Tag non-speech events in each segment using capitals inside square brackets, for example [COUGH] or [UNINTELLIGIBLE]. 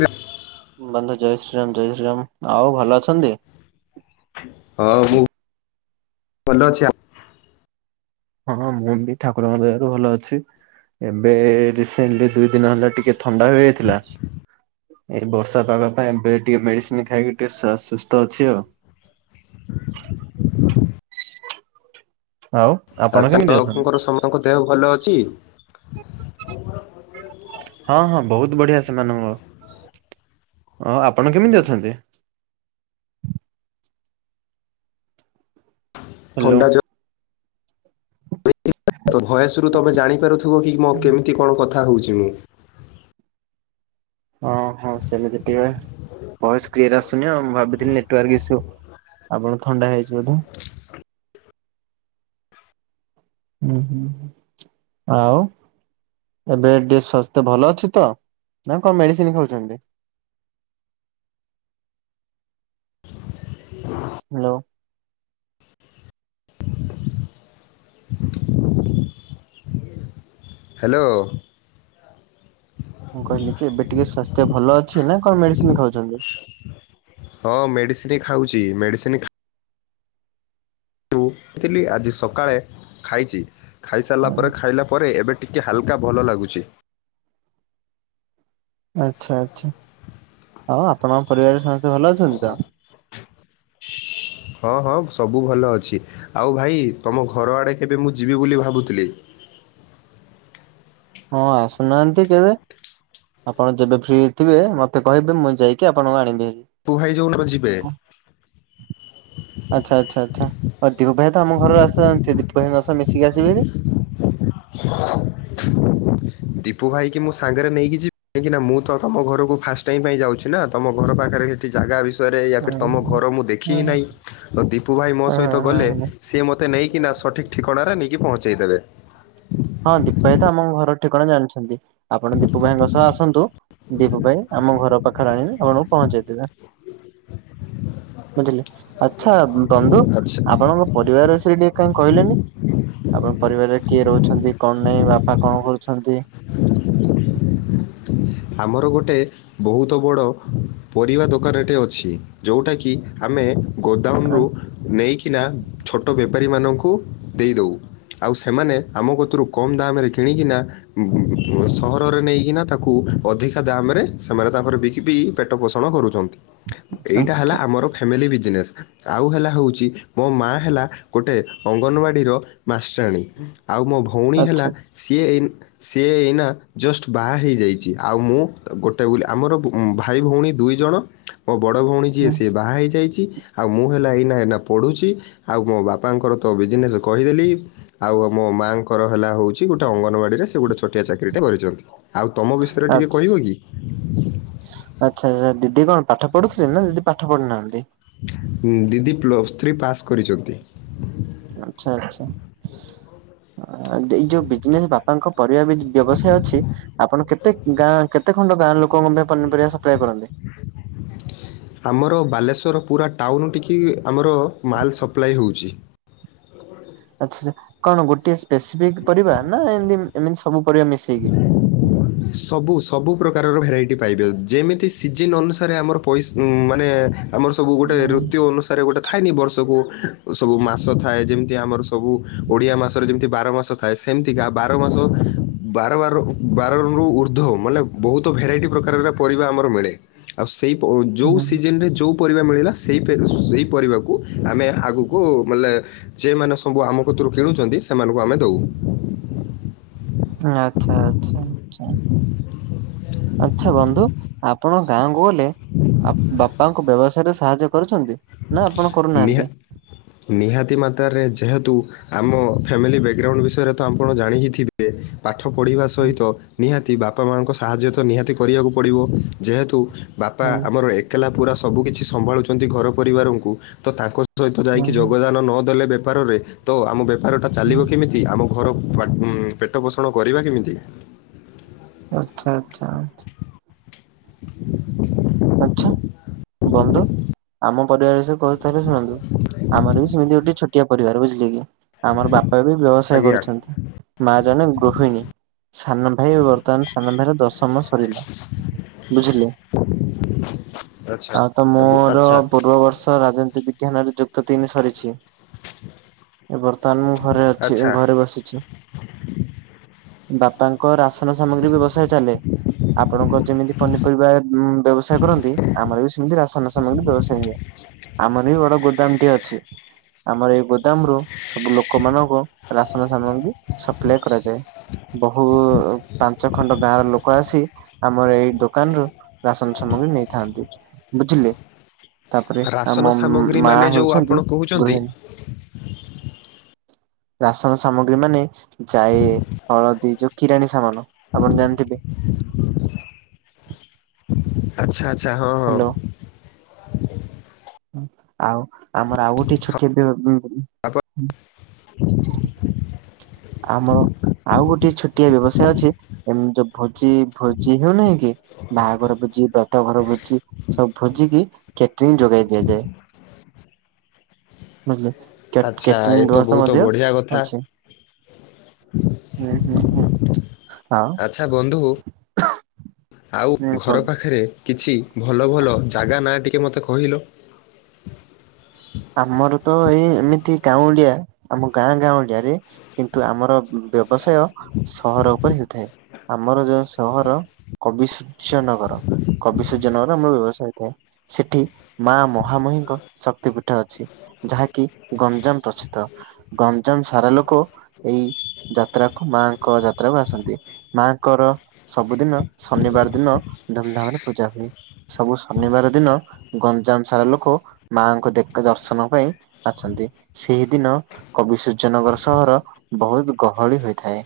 ରେ [UNINTELLIGIBLE] ବନ୍ଧୁ ଜୟ ଶ୍ରୀରାମ ଜୟ ଶ୍ରୀରାମ, ଆଉ ଭଲ ଅଛନ୍ତି। ହଁ ମୁଁ ଭଲ ଅଛି ଆ। ହଁ ମୁଁ ବି ଠାକୁରଙ୍କ ଦୟାରୁ ଭଲ ଅଛି। ଏବେ ରିସେଣ୍ଟଲି ଦୁଇ ଦିନ ହେଲା ଟିକେ- ଥଣ୍ଡା ହେଇଯାଇଥିଲା। ଏଇ ବର୍ଷା ପାାଗ ପାଇଁ ଏବେ ଟିକେ ମେଡିସିନ ଖାଇକି ଟିକେ ସୁସ୍ଥ ଅଛି ଆଉ। ଆଉ। ଆ ଆପଣ କେମିତି ଅଛନ୍ତି? ଛୋଟଙ୍କର ସମସ୍ତଙ୍କ ଦେହ ଭଲ ଅଛି। ହଁ ହଁ ବହୁତ ବଢିଆ ସେମାନଙ୍କ ର। ଆପଣ କେମିତି ଅଛନ୍ତି? ହ୍ୟାଲୋ। ଥଣ୍ଡା ଜ୍ୱର ତ ଭଏସରୁ ତମେ ଜାଣିପାରୁଥୁବ କି ମୋ କେମିତି କଣ କଥା ହଉଛି ମୁଁ। ହଁ ହଁ ସେମିତି ଟିଏ। ଭଏସ୍ କ୍ଲିଅର ଆସୁନି ଆଉ ମୁଁ ଭାବିଥିଲି ନେଟୱାର୍କ ଇସୁ ଆପଣଙ୍କୁ ଥଣ୍ଡା ହେଇଚି ବୋଧେ। ହୁଁ ହୁଁ ହୁଁ ଆଉ। ଏବେ ଟିକେ ସ୍ୱାସ୍ତ୍ୟ ଭଲ ଅଛି ତ ନା କଁ ମେଡିସିନି ଖାଉଛନ୍ତି? ହ୍ୟାଲୋ। ହ୍ୟାଲୋ। ମୁଁ କହିଲି କି ଏବେ ଟିକେ ସ୍ୱାସ୍ତ୍ୟ ଭଲ ଅଛି ନା କଣ ମେଡିସିନି ଖାଉଛନ୍ତି? ହଁ ମେଡିସିନି ଖାଉଚି ମେଡିସିନି ଖା ଟୁ ଥିଲି ଆଜି ସକାଳେ ଖାଇଚି ଖାଇସାରିଲା ପରେ ଖାଇଲା ପରେ ଏବେ ଟିକେ ହାଲକା ଭଲ ଲାଗୁଛି। ଆଚ୍ଛା ଆଚ୍ଛା ଆଉ ଆପଣଙ୍କ ପରିବାରେରେ ସମେତେ ଭଲ ଅଛନ୍ତି ତ? ହଁ ହଁ‌ ସବୁ ଭଲ ଅଛି ଆଉ ଭାଇ ତମ ଘର ଆଡେ କେବେ ମୁଁ ଯିବି ବୋଲି ଭାବୁଥିଲି। ହଁ ଆସୁନାହାନ୍ତି କେବେ। ଆପଣ ଯେବେ ଫ୍ରି ଥିବେ ମତେ କହିବେ ମୁଁ ଯାଇକି ଆପଣଙ୍କୁ ଆଣିବି ଭାରି। ପୁହାଇ ଯୋଉନ [UNINTELLIGIBLE] ଯିବେ। [UNINTELLIGIBLE] ଆଚ୍ଛା ଆଚ୍ଛା ଆଚ୍ଛା ଆଉ ଦିବୁ ଭାଇ ତ ଆମ ଘର ରାସ୍ତା ଜାଣିଥିବଜ ଦିପୁ ଭାଇଙ୍କ ସହ ମିଶିକି ଆସିବେ ହେରି। [INAUDIBLE] ଦିପୁ ଭାଇ କି ମୁଁ ସାଙ୍ଗରେ ନେଇକି ଯି [INAUDIBLE] କାହିଁକି ନା ମୁଁ ତମ ଘରକୁ ଫାଷ୍ଟ୍ ଟାଇମ୍ ପାଇଁ ଯାଉଛି ନା ତମ ଘର ପାଖେରେ ହେ ଠି ଜାଗା ବିଷୟରେ ୟା ଫିର୍ ତମ ଘର ମୁଁ ଦେଖି ହଁ ହି ନାଇଁ ତ ଦିପୁ ଭାଇ ମୋ ସହିତ ଗଲେ ହଁ ସିଏ ମତେ ନେଇକିନା ସଠିକ୍ ଠିକଣାରେ ନେଇକି ପହଞ୍ଚେଇ ଦେବେ। ହଁ ଦିପୁ ଭାଇ ତ ଆମ ଘର ଠିକଣା ଜାଣିଛନ୍ତି ଆପଣ ଦିପୁ ଭାଇଙ୍କ ସହ ଆସନ୍ତୁ। ଦିପୁ ଭାଇ ଆମ ଘର ପାଖେରେ ଆଣିକିନି ଆପଣଙ୍କୁ ପହଞ୍ଚେଇ ଦେବେ। ବୁଝିଲେ ଆଚ୍ଛା ଉଁ ବନ୍ଧୁ ଆଚ୍ଛା ଆପଣଙ୍କ ପରିବାର ବିଷେୟେରେ ଟିକେ କାଇଁ କହିଲେନି ଆପଣଙ୍କ ପରିବାରରେ କିଏ ରହୁଛନ୍ତି? କଣ ନାଇଁ ବାପା କଁ କରୁଛନ୍ତି? ଆମର ଗୋଟେ ବୋହୁତ ବଡ ପରିବା ଦୋକାନଟେ ଅଛି ଯୋଉଟା କିି ଆମେ ଗୋଦାମରୁ ନେଇକିନା ଛୋଟ ବେପାରୀମାନଙ୍କୁ ଦେଇଦଉ। ଆଉ ସେମାନେ ଆମ କତୁରୁ କମ୍ ଦାମରେ କିଣିକିନା [UNINTELLIGIBLE] ସହରରେ ନେଇକିନା ତାକୁ ଅଧିକା ଦାମରେ ସେମାନେ ତାପରେ ବିକି ପିଇ ପେଟ ପୋଷଣ କରୁଛନ୍ତି ଏଇଟା ହେଲା ଆଚ୍ଛା ଆମର ଫ୍ୟାମିଲି ବିଜିନେସ୍ ଆଉ ହେଲା ହଉଚି ମୋ ମାଆ ହେଲା ଗୋଟେ ଅଙ୍ଗନବାଡିର ମାଷ୍ଟ୍ରାଣୀ ଆଉ ମୋ ଭ ଭଉଣୀ ହେଲା ଆଚ୍ଛା ସିଏ ଏଇନ୍ ସିଏ ଏଇନା ଜଷ୍ଟ୍ ବାହା ହେଇଯାଇ ଚି ଆଉ ମୁଁ ତ ଗୋଟେ ବୋଲି ଆମର ବୋ ଉଁ ଭାଇ ଭଉଣୀ ଦୁଇ ଜଣ। ମୋ ବଡ ଭଉଣୀ ଯିଏ ହୁଁ ସିଏ ବାହା ହେଇଯାଇଚି। ଆଉ ମୁଁ ହେଲା ଏଇନା ଏନା ପଢୁଛି ଆଉ ମୋ ବାପାଙ୍କର ତ ବିଜିନେସେ କହିଦେଲି। ଆଉ ଆଉ ମୋ ମାଆଙ୍କର ହେଲା ହଉଛି ଗୋଟେ ଅଙ୍ଗନବାଡିରେ ସିଏ ଗୋଟେ ଛୋଟିଆ ଚାକିରିଟେ କରିଚନ୍ତି। ତମ ବିଷୟେରେ ଆଚ୍ଛା। ଟିକେ କହିବ କି? ଆଚ୍ଛା ଆଚ୍ଛା ଦିଦି କଁ ପାଠ ପଢୁଥିଲେ ନା ଦିଦି ପାଠ ପଢିନାହାନ୍ତି? ଉଁ ଦିଦି ପ୍ଲସ୍ ଥ୍ରୀ ପାସ୍ କରିଚନ୍ତି। ଆଚ୍ଛା ଆଚ୍ଛା ଆ ଯୋ ଏଇ ଯୋଉ ବିଜିନେସ୍ ବା ପାଙ୍କ ପରିବା ବିଜ୍ ବ୍ୟବସାୟ ଅଛି ଆପଣ କେତେ ଗାଁ କେତେ ଖଣ୍ଡ ଗାଁ ଲୋକଙ୍କ ପାଇଁ ପନିପରିବା ସପ୍ଲାଏ କରନ୍ତି? ଆମର ବାଲେଶ୍ୱର ପୁରା ଟାଉନୁ ଠିକି ଆମର ମାଲ୍ ସପ୍ଲାଏ ହଉଚି। ଆଚ୍ଛା ଚ୍ଛା କଣ ଗୋଟେ ସ୍ପେସିଫିକ୍ ପରିବା ନା ଏନ୍ଦି ଉଁ ଏମିତି ସବୁ ପରିବା ମିଶେଇକି। ସବୁ ସବୁ ପ୍ରକାରର ଭେରାଇଟି ପାଇବେ ଯେମିତି ସିଜନ୍ ଅନୁସାରେ ଆମର ପଇସ୍ ଉଁ ମାନେ ଆମର ସବୁ ଗୋଟେ ହୁଁ ଋତୁ ଅନୁସାରେ ଗୋଟେ ଥାଏନି ବର୍ଷକୁ ସବୁ ମାସ ଥାଏ ଯେମତି ଆମର ସବୁ ଓଡିଆ ମାସରେ ଯେମିତି ବାର ମାସ ଥାଏ ସେମିତିକା ବାର ମାସ ବାର ବାର ବାରରୁ ଉର୍ଦ୍ଧ୍ୱ ମାନେ ବହୁତ ଭେରାଇଟି ପ୍ରକାରର ପରିବା ଆମର ମିଳେ। ଆଉ ସେଇ ଯୋଉ ହୁଁ ସିଜନରେ ଯୋଉ ପରିବା ମିଳିଲା ସେ ସେହି ପରିବାକୁ ଆମେ ଆଗକୁ ମାଲେ ଯେମାନେ ସବୁ ଆମ କତିରୁ କିଣୁଛନ୍ତି ସେମାନଙ୍କୁ ଆମେ ଦଉ। ଆଚ୍ଛା ଆଚ୍ଛା ଆଛା। ଆଚ୍ଛା ବନ୍ଧୁ ଆପଣ ଗାଁକୁ ଗଲେ ବାପାଙ୍କୁ ବ୍ୟବସାୟ ରେ ସାହାଯ୍ୟ କରୁଛନ୍ତି ନା ଆପଣ କରୁନାହାନ୍ତି? ନିହା ନିହାତି ମାତ୍ରାରେ ଯେହେତୁ ଆମ ଫାମିଲି ବ୍ୟାକଗ୍ରାଉଣ୍ଡ ବିଷୟରେ ତ ଆପଣ ଜାଣିି ଥିବେ। ପାଠ ପଢ଼ିବା ସହିତ ନିହାତି ବାପା ମାଆଙ୍କୁ ସାହାଯ୍ୟ ତ ନିହାତି କରିବାକୁ ପଡ଼ିବ। ଯେହେତୁ ବାପା ଆମର ଏକଲା ପୁରା ସବୁ କିିଛି ସମ୍ଭାଳୁଛନ୍ତି ଘର ପରିବାରଙ୍କୁ ତ ତାଙ୍କ ସହିତ ଯାଇକି ଯୋଗଦାନ ନ ଦେଲେ ବେପାରରେ ତ ଆମ ବେପାର ଟା ଚାଲିବ କେମିତି? ଆମ ଘର ପେଟ ପୋଷଣ କରିବା କେମିତି? ଆଚ୍ଛା ଆଚ୍ଛା। [INAUDIBLE] ଆଛା ବନ୍ଧୁ ଆମ ପରିବାର ବିଷୟରେ କହୁଛି ତାହଲେ ଶୁଣନ୍ତୁ ଆମର ବି ସେମିତି ଗୋଟେ ଛୋଟିଆ ପରିବାର ବୁଝିଲେ କି? ଆମର ବାପା ବି ବ୍ୟବସାୟ ଆଜ୍ଞା କରୁଛନ୍ତି ମା ଜଣେ ଗୃହିଣୀ। ସାନ ଭାଇ ବର୍ତ୍ତମାନ ସାନ ଭାଇର ଦଶମ ସରିଲା ବୁଝିଲେ। [INAUDIBLE] ଆଉ ତ ବୁ- ମୋର ଆଚ୍ଛା ପୂର୍ବ ବର୍ଷ ରାଜନୀତି ବିଜ୍ଞାନରେ ଯୁକ୍ତ ତିନି ସରିଛି। ଏ ବର୍ତ୍ତମାନ ମୁଁ ଘରେ ଅଛି ଆଚ୍ଛା ଘରେ ବସିଛି। ବାପାଙ୍କ ରାସନ ସାମଗ୍ରୀ ବ୍ୟବସାୟ ଚାଲେ ଆପଣଙ୍କ ଯେମିତି ପନି ପରିବା ବ୍ୟବସାୟ କରନ୍ତି ଆମର ବି ସେମିତି ରାସାୟନ ସାମଗ୍ରୀ ବ୍ୟବସାୟ ହୁଏ। ଆମର ବି ବଡ ଗୋଦାମ ଟିଏ ଅଛି। ଆମର ଏଇ ଗୋଦାମରୁୁ ସବୁ ଲୋକମାନଙ୍କୁ ରାସନ ସାମଗ୍ରୀ ସପ୍ଲାଏ କରାଯାଏ। ବହୁ ପାଞ୍ଚ ଖଣ୍ଡ ଗାଁ ର ଲୋକ ଆସି ଆମର ଏଇ ଦୋକାନ ରୁ ରାସନ ସାମଗ୍ରୀ ନେଇଥାନ୍ତି ବୁଝିଲେ। ତାପରେ ରାସନ ଆମ ସାମଗ୍ରୀ ମା ମାନେ ଯୋଉ ଆପଣ ହେଉଛନ୍ତି କହୁଛନ୍ତି ଗୃହିଣୀ। ରାସନ ସାମଗ୍ରୀ ମାନେ ଜାଇ, ହଳଦୀ ଯୋଉ କିରାଣୀ ସାମାନ ଆପଣ ଜାଣିଥିବେ ଆଚ୍ଛା ଆଚ୍ଛା ହଁ ହଁ। ହ୍ୟାଲୋ। ଆଉ ଆମର ଆଉ ଗୋଟେ ଛୋଟିଆ ବି ବ ତାପ ଆମର ଆଉ ଗୋଟେ ଛୋଟିଆ ବ୍ୟବସାୟ ଅଛି ଏମ ଯୋଉ ଭୋଜି ଭୋଜି ହେଉନାହିଁ କି? ବାହାଘର ଭୋଜି ବ୍ରତ ଘର ଭୋଜି ସବୁ ଭୋଜିିକି କ୍ୟାଟରିଂ ଯୋଗାଇ ଦିଆଯାଏ। ବୁଝିଲେ କ୍ୟାଟ ଆଚ୍ଛା ଏ କ୍ୟାଟରିଂ ତ ବ୍ୟବସ୍ଥା ବହୁତ ମଧ୍ୟ ବଢିଆ କଥା ଅଛି। ହୁଁ ହୁଁ ହୁଁ। ଆଉ ଆଚ୍ଛା ବନ୍ଧୁ ଆଉ ହୁଁ ଘର କୁହନ୍ତୁ। ପାଖେରେ କିଛି ଭଲ ଭଲ ଜାଗା ନାଁ ଟିକେ ମତେ କହିଲ। ଆମର ତ ଏଇ ଏମିତି ଗାଉଁଲିଆ ଆମ ଗାଁ ଗାଉଁଲିଆରେ କିନ୍ତୁ ଆମର ବ୍ୟବସାୟ ସହର ଉପରେ ହେଉଥାଏ ଆମର ଯୋଉ ସହର କବି ସୂର୍ଯ୍ୟ ନଗର। କବି ସୂର୍ଯ୍ୟ ନଗର ଆମର ବ୍ୟବସାୟ ଥାଏ ସେଠି ମା ମହାମହିଙ୍କ ଶକ୍ତି ପି ଠ ଅଛି ଯାହାକି ଗଞ୍ଜାମ ପ୍ରସିଦ୍ଧ ଗଞ୍ଜାମ ସାରା ଲୋକ ଏଇ ଯାତ୍ରାକୁ ମାଙ୍କ ଯାତ୍ରାକୁ ଆସନ୍ତି। ମାଙ୍କର ସବୁଦିନ ଶନିବାର ଦିନ ଧୁମଧାମରେ ପୂଜା ହୁଏ। ସବୁ ଶନିବାର ଦିନ ଗଞ୍ଜାମ ସାରା ଲୋକ ମାଆଙ୍କୁ ଦେ କେ ଦର୍ଶନ ପାଇଁ ଆସନ୍ତି, ସେଇ ଦିନ କବି ସୂର୍ଯ୍ୟନଗର ସହର ବହୁତ ଗହଳି ହୋଇଥାଏ।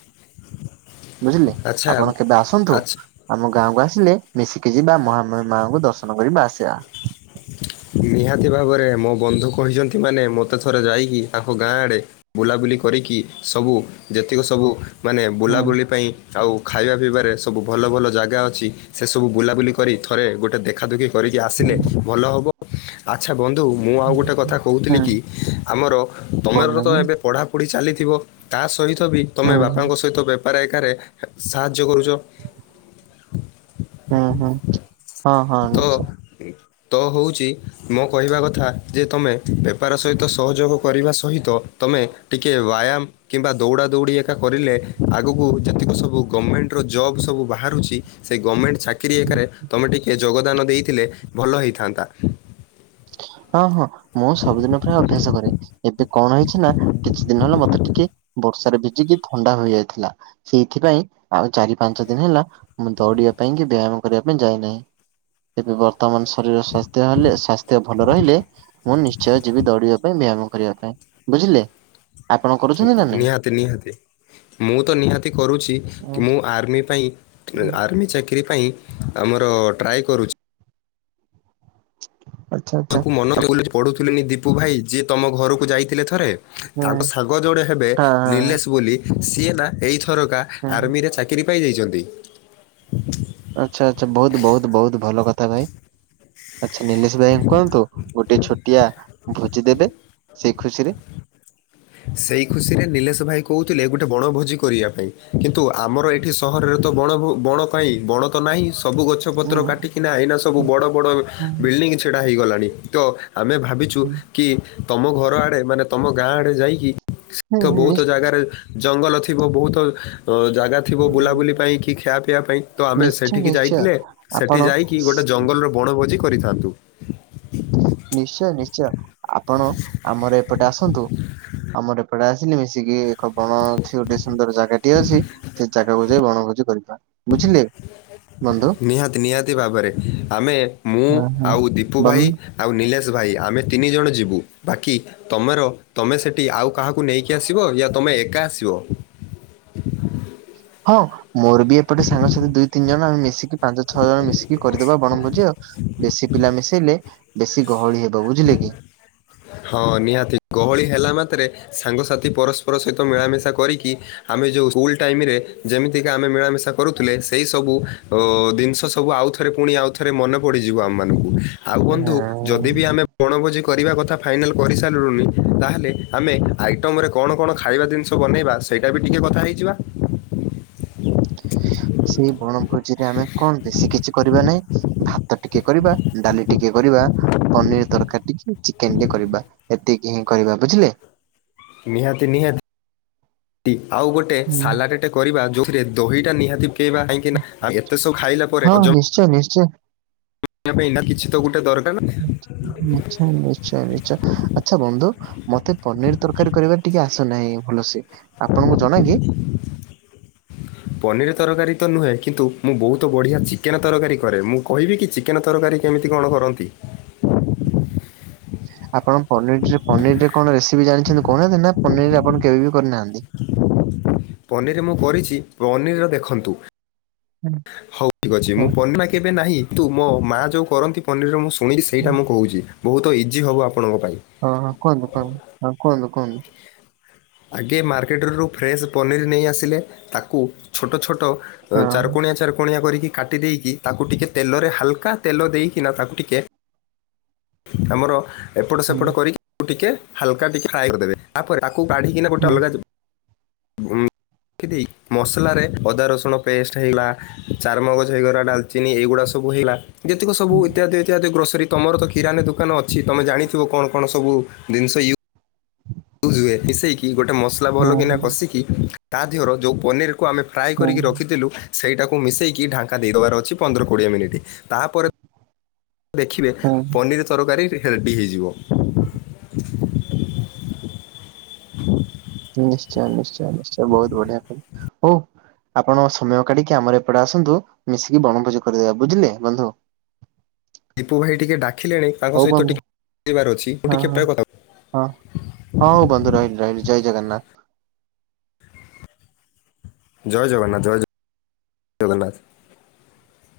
ବୁଝିଲେ, ଆଚ୍ଛା ଆପଣ କେବେ ଆସନ୍ତୁ। ଆଚ୍ଛା ଆମ ଗାଁକୁ ଆସିଲେ ମିଶିକି ଯିବା ମହାମହି ମାଙ୍କୁ ଦର୍ଶନ କରିବା ଆସିବା। ନିହାତି ଭାବରେ ମୋ ବନ୍ଧୁ କହିଛନ୍ତି ମାନେ ମୋତେ ଥରେ ଯାଇକି ତାଙ୍କ ଗାଁ ଆଡ଼େ ବୁଲାବୁଲି କରିକି, ସବୁ ଯେତିକ ସବୁ ମାନେ ହୁଁ ବୁଲାବୁଲି ପାଇଁ ଆଉ ଖାଇବା ପିଇବାରେ ସବୁ ଭଲ ଭଲ ଜାଗା ଅଛି, ସେ ସବୁ ବୁଲାବୁଲି କରି ଥରେ ଗୋଟେ ଦେଖାଦୁଖି କରିକି ହୁଁ ଆସିଲେ ଭଲ ହବ। ଆଚ୍ଛା ବନ୍ଧୁ ମୁଁ ଆଉ ଗୋଟେ କଥା କହୁଥିଲି ହୁଁ କି, ଆମର ତମେର ତ କହୁନାହାନ୍ତି ଏବେ ପଢ଼ାପଢ଼ି ଚାଲିଥିବ ତା ସହିତ ବି ହୁଁ ତୋମେ ହୁଁ ବାପାଙ୍କ ସହିତ ବେ ପାରେ ଏକାରେ ସାହାଯ୍ୟ କରୁଚ। ହଁ, ହଁ। ତ ନିଶ୍ଚୟ ତ ହଉଚି ମୋ କହିବା କଥା ଯେ ତୋମେ ବେପାର ସହିତ ସହଯୋଗ କରିବା ସହିତ। ତୋମେ ଟିକେ ବାୟାମ କିମ୍ବା ଦୌଡ଼ା ଦୌଡ଼ି ଏକା କରିଲେ ଆଗକୁ ଯେତିକ ସବୁ ଗମେଣ୍ଟ ଜବ୍ ସବୁ ବାହାରୁଛି ସେ ଗମେଣ୍ଟ ଚାକିରି ଏକାରେ ତୋମେ ଟିକେ ଯୋଗଦାନ ଦେଇଥିଲେ ଭଲ ହେଇଥାନ୍ତା। ହଁ, ହଁ ମୁଁ ସବୁଦିନ ପ୍ରାୟ ଅଭ୍ୟାସ କରେ। ଏବେ କଣ ହେଇଛି ନା କିଛି ଦିନ ହେଲା ମୋତେ ଟିକେ ବର୍ଷାରେ ଭିଜିକି ଥଣ୍ଡା ହୋଇଯାଇଥିଲା। ସେଇଥିପାଇଁ ଆଉ ଚାରି ପାଞ୍ଚ ଦିନ ହେଲା ମୁଁ ଦୌଡିବା ପାଇଁ କି ବ୍ୟାୟାମ କରିବା ପାଇଁ ଯାଇ ନାହିଁ। ଯଦି ବର୍ତ୍ତମାନ ଶରୀର ସ୍ୱାସ୍ଥ୍ୟ ହେଲେ ସ୍ବାସ ଥ୍ୟ ଦେହ ଭଲ ରହିଲେ ମୁଁ ନିଶ୍ଚୟ ଯିବି ଦୌଡିବା ପାଇଁ ବ୍ୟାୟାମ କରିବା ପାଇଁ ବୁଝିଲେ। ଆପଣ କରୁଛନ୍ତି ନା ଠିକ୍ ନାଇଁ? ନିହାତି ନିହାତି। ମୁଁ ତ ନିହାତି କରୁଛି, କି- ମୁଁ ଆର୍ମି ପାଇଁ ଏ ଆର୍ମି ଚାକିରି ପାଇଁ। ଆମର ଟ୍ରାଏ କରୁଛି। ଆଚ୍ଛା ଆଚ୍ଛା ତାଙ୍କୁ ମନ [INAUDIBLE] ଯୋଉ ପଢୁଥିଲିନି ଦୀପୁ ଭାଇ, ଯିଏ ତୋମ ଘରକୁ ଯାଇଥିଲେ ଥରେ। ହଁ ତାଙ୍କ ସାଙ୍ଗ ଜଣେ ହେବେ ହଁ ନିଲେଶ ବୋଲି। ସିଏ ନା ଏଇଥରକା ହଁ ହଁ। ଆର୍ମି ରେ ଚାକି କିରି ପାଇ ଯାଇଛନ୍ତି। ଆଚ୍ଛା, ଆଚ୍ଛା, ବହୁତ ବହୁତ ବହୁତ ଭଲ କଥା ଭାଇ। ଆଚ୍ଛା ନିଲେଶ ଭାଇଙ୍କୁ କୁହନ୍ତୁ। ଗୋଟେ ଛୋଟିଆ ଭୋଜି ଦେବେ ସେଇ ଖୁସିରେ। ସେଇ ଖୁସିରେ ନିଲେଶ ଭାଇ କହୁଥିଲେ ଗୋଟେ ବଣ ଭୋଜି କରିବା ପାଇଁ। କିନ୍ତୁ ଆମର ଏ ଏଠି ସହରରେ ତ ବଣ ଭୁ ବଣ କାଇ ବଣ ତ ନାହିଁ। ସବୁ ଗଛ ହୁଁ ପତ୍ର କାଟିକିନା ଏଇନା ସବୁ ବଡ଼ ବଡ଼ ହୁଁ ବିଲ୍ଡିଙ୍ଗ ଛିଡ଼ା ହେଇଗଲାଣି। ତୋ ଆମେ ଭାବିଛୁ କି ତୋମ ଘର ଆଡ଼େ ମାନେ ତୋମ ଗାଁ ଆଡ଼େ ଯାଇ ସେଠି ତ ବହୁତ ନିଶ୍ଚୟ ଜାଗାରେ ଜଙ୍ଗଲ ଥିବ। ବହୁତ ଅ, ଜାଗା ଥିବ ବୁଲାବୁଲି ପାଇଁ କି ଖିଆପିଆ ପାଇଁ। ତୋ ଆମେ ନିଶ୍ଚୟ ସେଠିକି ନିଶ୍ଚୟ ଯାଇଥିଲେ। ଆପଣ ସେଠି ଯାଇକି ଗୋଟେ ଜଙ୍ଗଲ ରେ ବଣଭୋଜି କରିଥାନ୍ତୁ। ନିଶ୍ଚୟ ନିଶ୍ଚୟ ଆପଣ ଆମର ଏପଟେ ଆସନ୍ତୁ। ଆମର ଏପଟେ ଆସିଲେ ମିଶିକି ଏକ ବଣ ଅଛି, ଗୋଟେ ସୁନ୍ଦର ଜାଗାଟିଏ ଅଛି। ସେ ଜାଗାକୁ ଯାଇ ବଣଭୋଜି କରିବା। ବୁଝିଲେ? ବନ୍ଧୁ। ନିହାତି ନିହାତି ଭାବରେ ଆମେ ମୁଁ ହଁ ହଁ। ଆଉ ଦୀପୁ ବନ୍ ଭାଇ ଆଉ ନିଲେଶ ଭାଇ ଆମେ ତିନି ଜଣ ଯିବୁ। ବାକି ତୋମର ତୋମେ ସେଠି ଆଉ କାହାକୁ ନେଇକି ଆସିବ? ୟା ତୋମେ ଏକା ଆସିବ? ହଁ, ମୋର ବି ଏପଟେ ସାଙ୍ଗ ଅଛନ୍ତି ଦୁଇ ତିନି ଜଣ ଆମେ ମିଶିକି ପାଞ୍ଚ ଛଅ ଜଣ ମିଶିକି କରିଦବା ବଣଭୋଜି ଆଉ। ବେଶୀ ପିଲା ମିଶେଇଲେ ବେଶୀ ଗହଳି ହେବ। ତୋ ବୁଝିଲେ କି? ହଁ ନିହାତି, ଗହଳି ହେଲା ମାତ୍ରେ ସାଙ୍ଗସାଥି ପରସ୍ପର ସହିତ ମିଳାମିଶା କରିକି ଆମେ ଯୋଉ ସ୍କୁଲ୍ ଟାଇମ୍ ରେ ଯେମିତିକା ଆମେ ମିଳାମିଶା କରୁଥିଲେ, ସେଇ ସବୁ ଅ, ଦିନିଷ ସବୁ ଆଉ ଥ ଥରେ ପୁଣି ଆଉ ଥରେ ମନେ ପଡିଯିବ ଆମ ମାନଙ୍କୁ। ଆଉ ବନ୍ଧୁ ହଁ। ଯଦି ବି ଆମେ ବଣଭୋଜି କରିବା କଥା ଫାଇନାଲ୍ କରି ସାରିଲୁଣି। ତାହେଲେ ଆମେ ଆଇଟମରେ କଣ କଣ ଖାଇବା ଜିନି ଛୋ ବନେଇବା ସେଇଟା ବି ଟିକେ କଥା ହେଇଯିବା। ସେଇ ବଣଭୋଜି ରେ ଆମେ କଣ ଦେଶୀକି ଚି କରିବା ନାଇଁ। ଭାତ ଟିକେ କରିବା ଡାଲି ଟିକେ କରିବା ପନିର ତରକାରୀ ଟିକେ, ଚିକେନ ଟେ କରିବା ଏତିକି ହିଁ କରିବା। ବୁଝିଲେ? ନିହାତି ନିହାତି ଟି ଆଉ ଗୋଟେ ହୁଁ। ସାଲାଟେ କରିବା ଯୋଉଥିରେ ଦହିଟା ନିହାତି କାଇବା। କହିଁକି ନା ଏତେ ସବୁ ଖାଇଲା ପରେ ହଜମ୍ ଚୋ ନିଶ୍ଚୟ। ୟା ପାଇଁ ଇନ୍ ହା କିଛି ତ ଗୋଟେ ଦର ନିଛୟ ନିଶ୍ଚୟ ନିଶ୍ଚ। ଆଛା ବନ୍ଧୁ ମତେ ପନିର ତରକାରୀ କରିବାରେ ଟିକେ ଆସୁନାହିଁ ଭଲସେ ଆପଣଙ୍କୁ ଜଣା କି? [INAUDIBLE] ପନିର ତରକାରୀ ତ ନୁହେଁ। କିନ୍ତୁ ମୁଁ ବହୁତ ବଢ଼ିଆ ଚିକେନ ତରକାରୀ କରେ। ମୁଁ କହିବି କିଚି? କେନ ତରକାରୀ କେମିତି କଣ କରନ୍ତି? ଆପଣ ପନିରଜେ ପନିରରେ କଣ ରେସିପି ଜାଣିଛନ୍ତି କହେଦେ ନା। ପନିରରେ ଆପଣ କେବେ ବି କରିନାହାନ୍ତି? ପନିର ମୁଁ କରିଛି। ପନିର ର ଦେଖନ୍ତୁ। ହଁ ହଉ ଠିକ ଅଛି ହଁ ମୁଁ ପନିମା କେବେ ନାହିଁ। ତୁ ମୋ ମାଆ ଯୋଉ କରନ୍ତି ପନିର ମୁଁ ଶୁଣିକି ସେଇଟା ମୁଁ କହୁଚି। ବହୁତ ଇଜି ହବ ଆପଣଙ୍କ ପାଇଁ। ହଁ ହଁ କୁହନ୍ତୁ କୁହନ୍ତୁ। ହଁ କୁହନ୍ତୁ କୁହନ୍ତୁ। ଆଗେ ମାର୍କେଟରୁ ଫ୍ରେସ୍ ପନିର ନେଇ ଆସିଲେ। ତାକୁ ଛୋଟ ଛୋଟ ହଁ। ଚାରକୋଣିଆ ଚାରକୋଣିଆ କରିକି କାଟି ଦେଇକି। ତାକୁ ଟିକେ ତେଲରେ ହାଲକା ତେଲ ଦେଇକିନା ତାକୁ ଟିକେ ଆମର ଏପଟ ହୁଁ ସେପଟ କରିକି ଟିକେ, ହାଲକା ଟିକେ ଫ୍ରାଏ କରିଦେବେ। ଆପରେ ତାକୁ ପାଢ଼ିକିନା ଗୋଟେ ହୁଁ ଅଲଗା ଯିବ ଉଁମ ଖୀଦେଇ ମସଲାରେ ଅଦା ରସୁଣ ପେଷ୍ଟ ହେଗଲା ଚାରୁମଗଜ ହେଇଗଟା ଡାଲଚିନି ଏଗୁଡା ସବୁ ହେଇଗଲା ଯେତିକି ସବୁ ହୁଁ ଇତ୍ୟାଦି ଇତ୍ୟାଦି ଗ୍ରୋସରୀ ତମର ତ କିରନେ ଦୋକାନ ଅଛି ତମେ ତ ଜାଣିଥିବ କଣ କଣ ସବୁ ଜିନିଷ୍ ଇୟୁ ହୁଏ ମିଶେଇ କି ଗୋଟେ ମସଲା ଭଲକିନା ହୁଁ କଷିକି ତା ଦେହ ର ଯୋଉ ପନିର୍ କୁ ଆମେ ଫ୍ରାଏ ହୁଁ କରିକି ରଖିଥିଲୁ ସେଇଟାକୁ ମିଶାଇକି ଢାଙ୍କା ଦେଇଦବାର ଅଛି ପନ୍ଦର କୋଡ଼ିଏ ମିନିଟ। ତାପରେ ଦେଖିବେ ହୁଁ। ପନିର୍ ତରକାରୀ ରେ ହେରେଡି ହେଇଯିବ। ନିଶ୍ଚୟ ନିଶ୍ଚୟ ନିଶ୍ଚୟ ବହୁତ ବଢିଆ କଲ୍ ହଉ ଆପଣ ସମୟ କାଢିକି ଆମର ଏପଟେ ଆସନ୍ତୁ ମିଶିକି ବଣଭୋଜି କରିଦେବା ବୁଝିଲେ ବନ୍ଧୁ? ଦୀପୁ ଭାଇ ଟିକେ ଡାଖୀଲେଣି ତାଙ୍କ ହଉ ସହିତ ବନ୍ଧୁ ଟିକେ ଟିବାର ଅଛି ମୁଁ ହଁ ଟିକେ ହଁ ପ୍ରାୟ କ ହଁ। ହଉ ବନ୍ଧୁ ରହିଲି ରହିଲି ଜଏ ଜଗନ୍ନାଥ। ଜୟ ଜଗନ୍ନାଥ ଜୟ ଜ ଗନ୍ନାଥ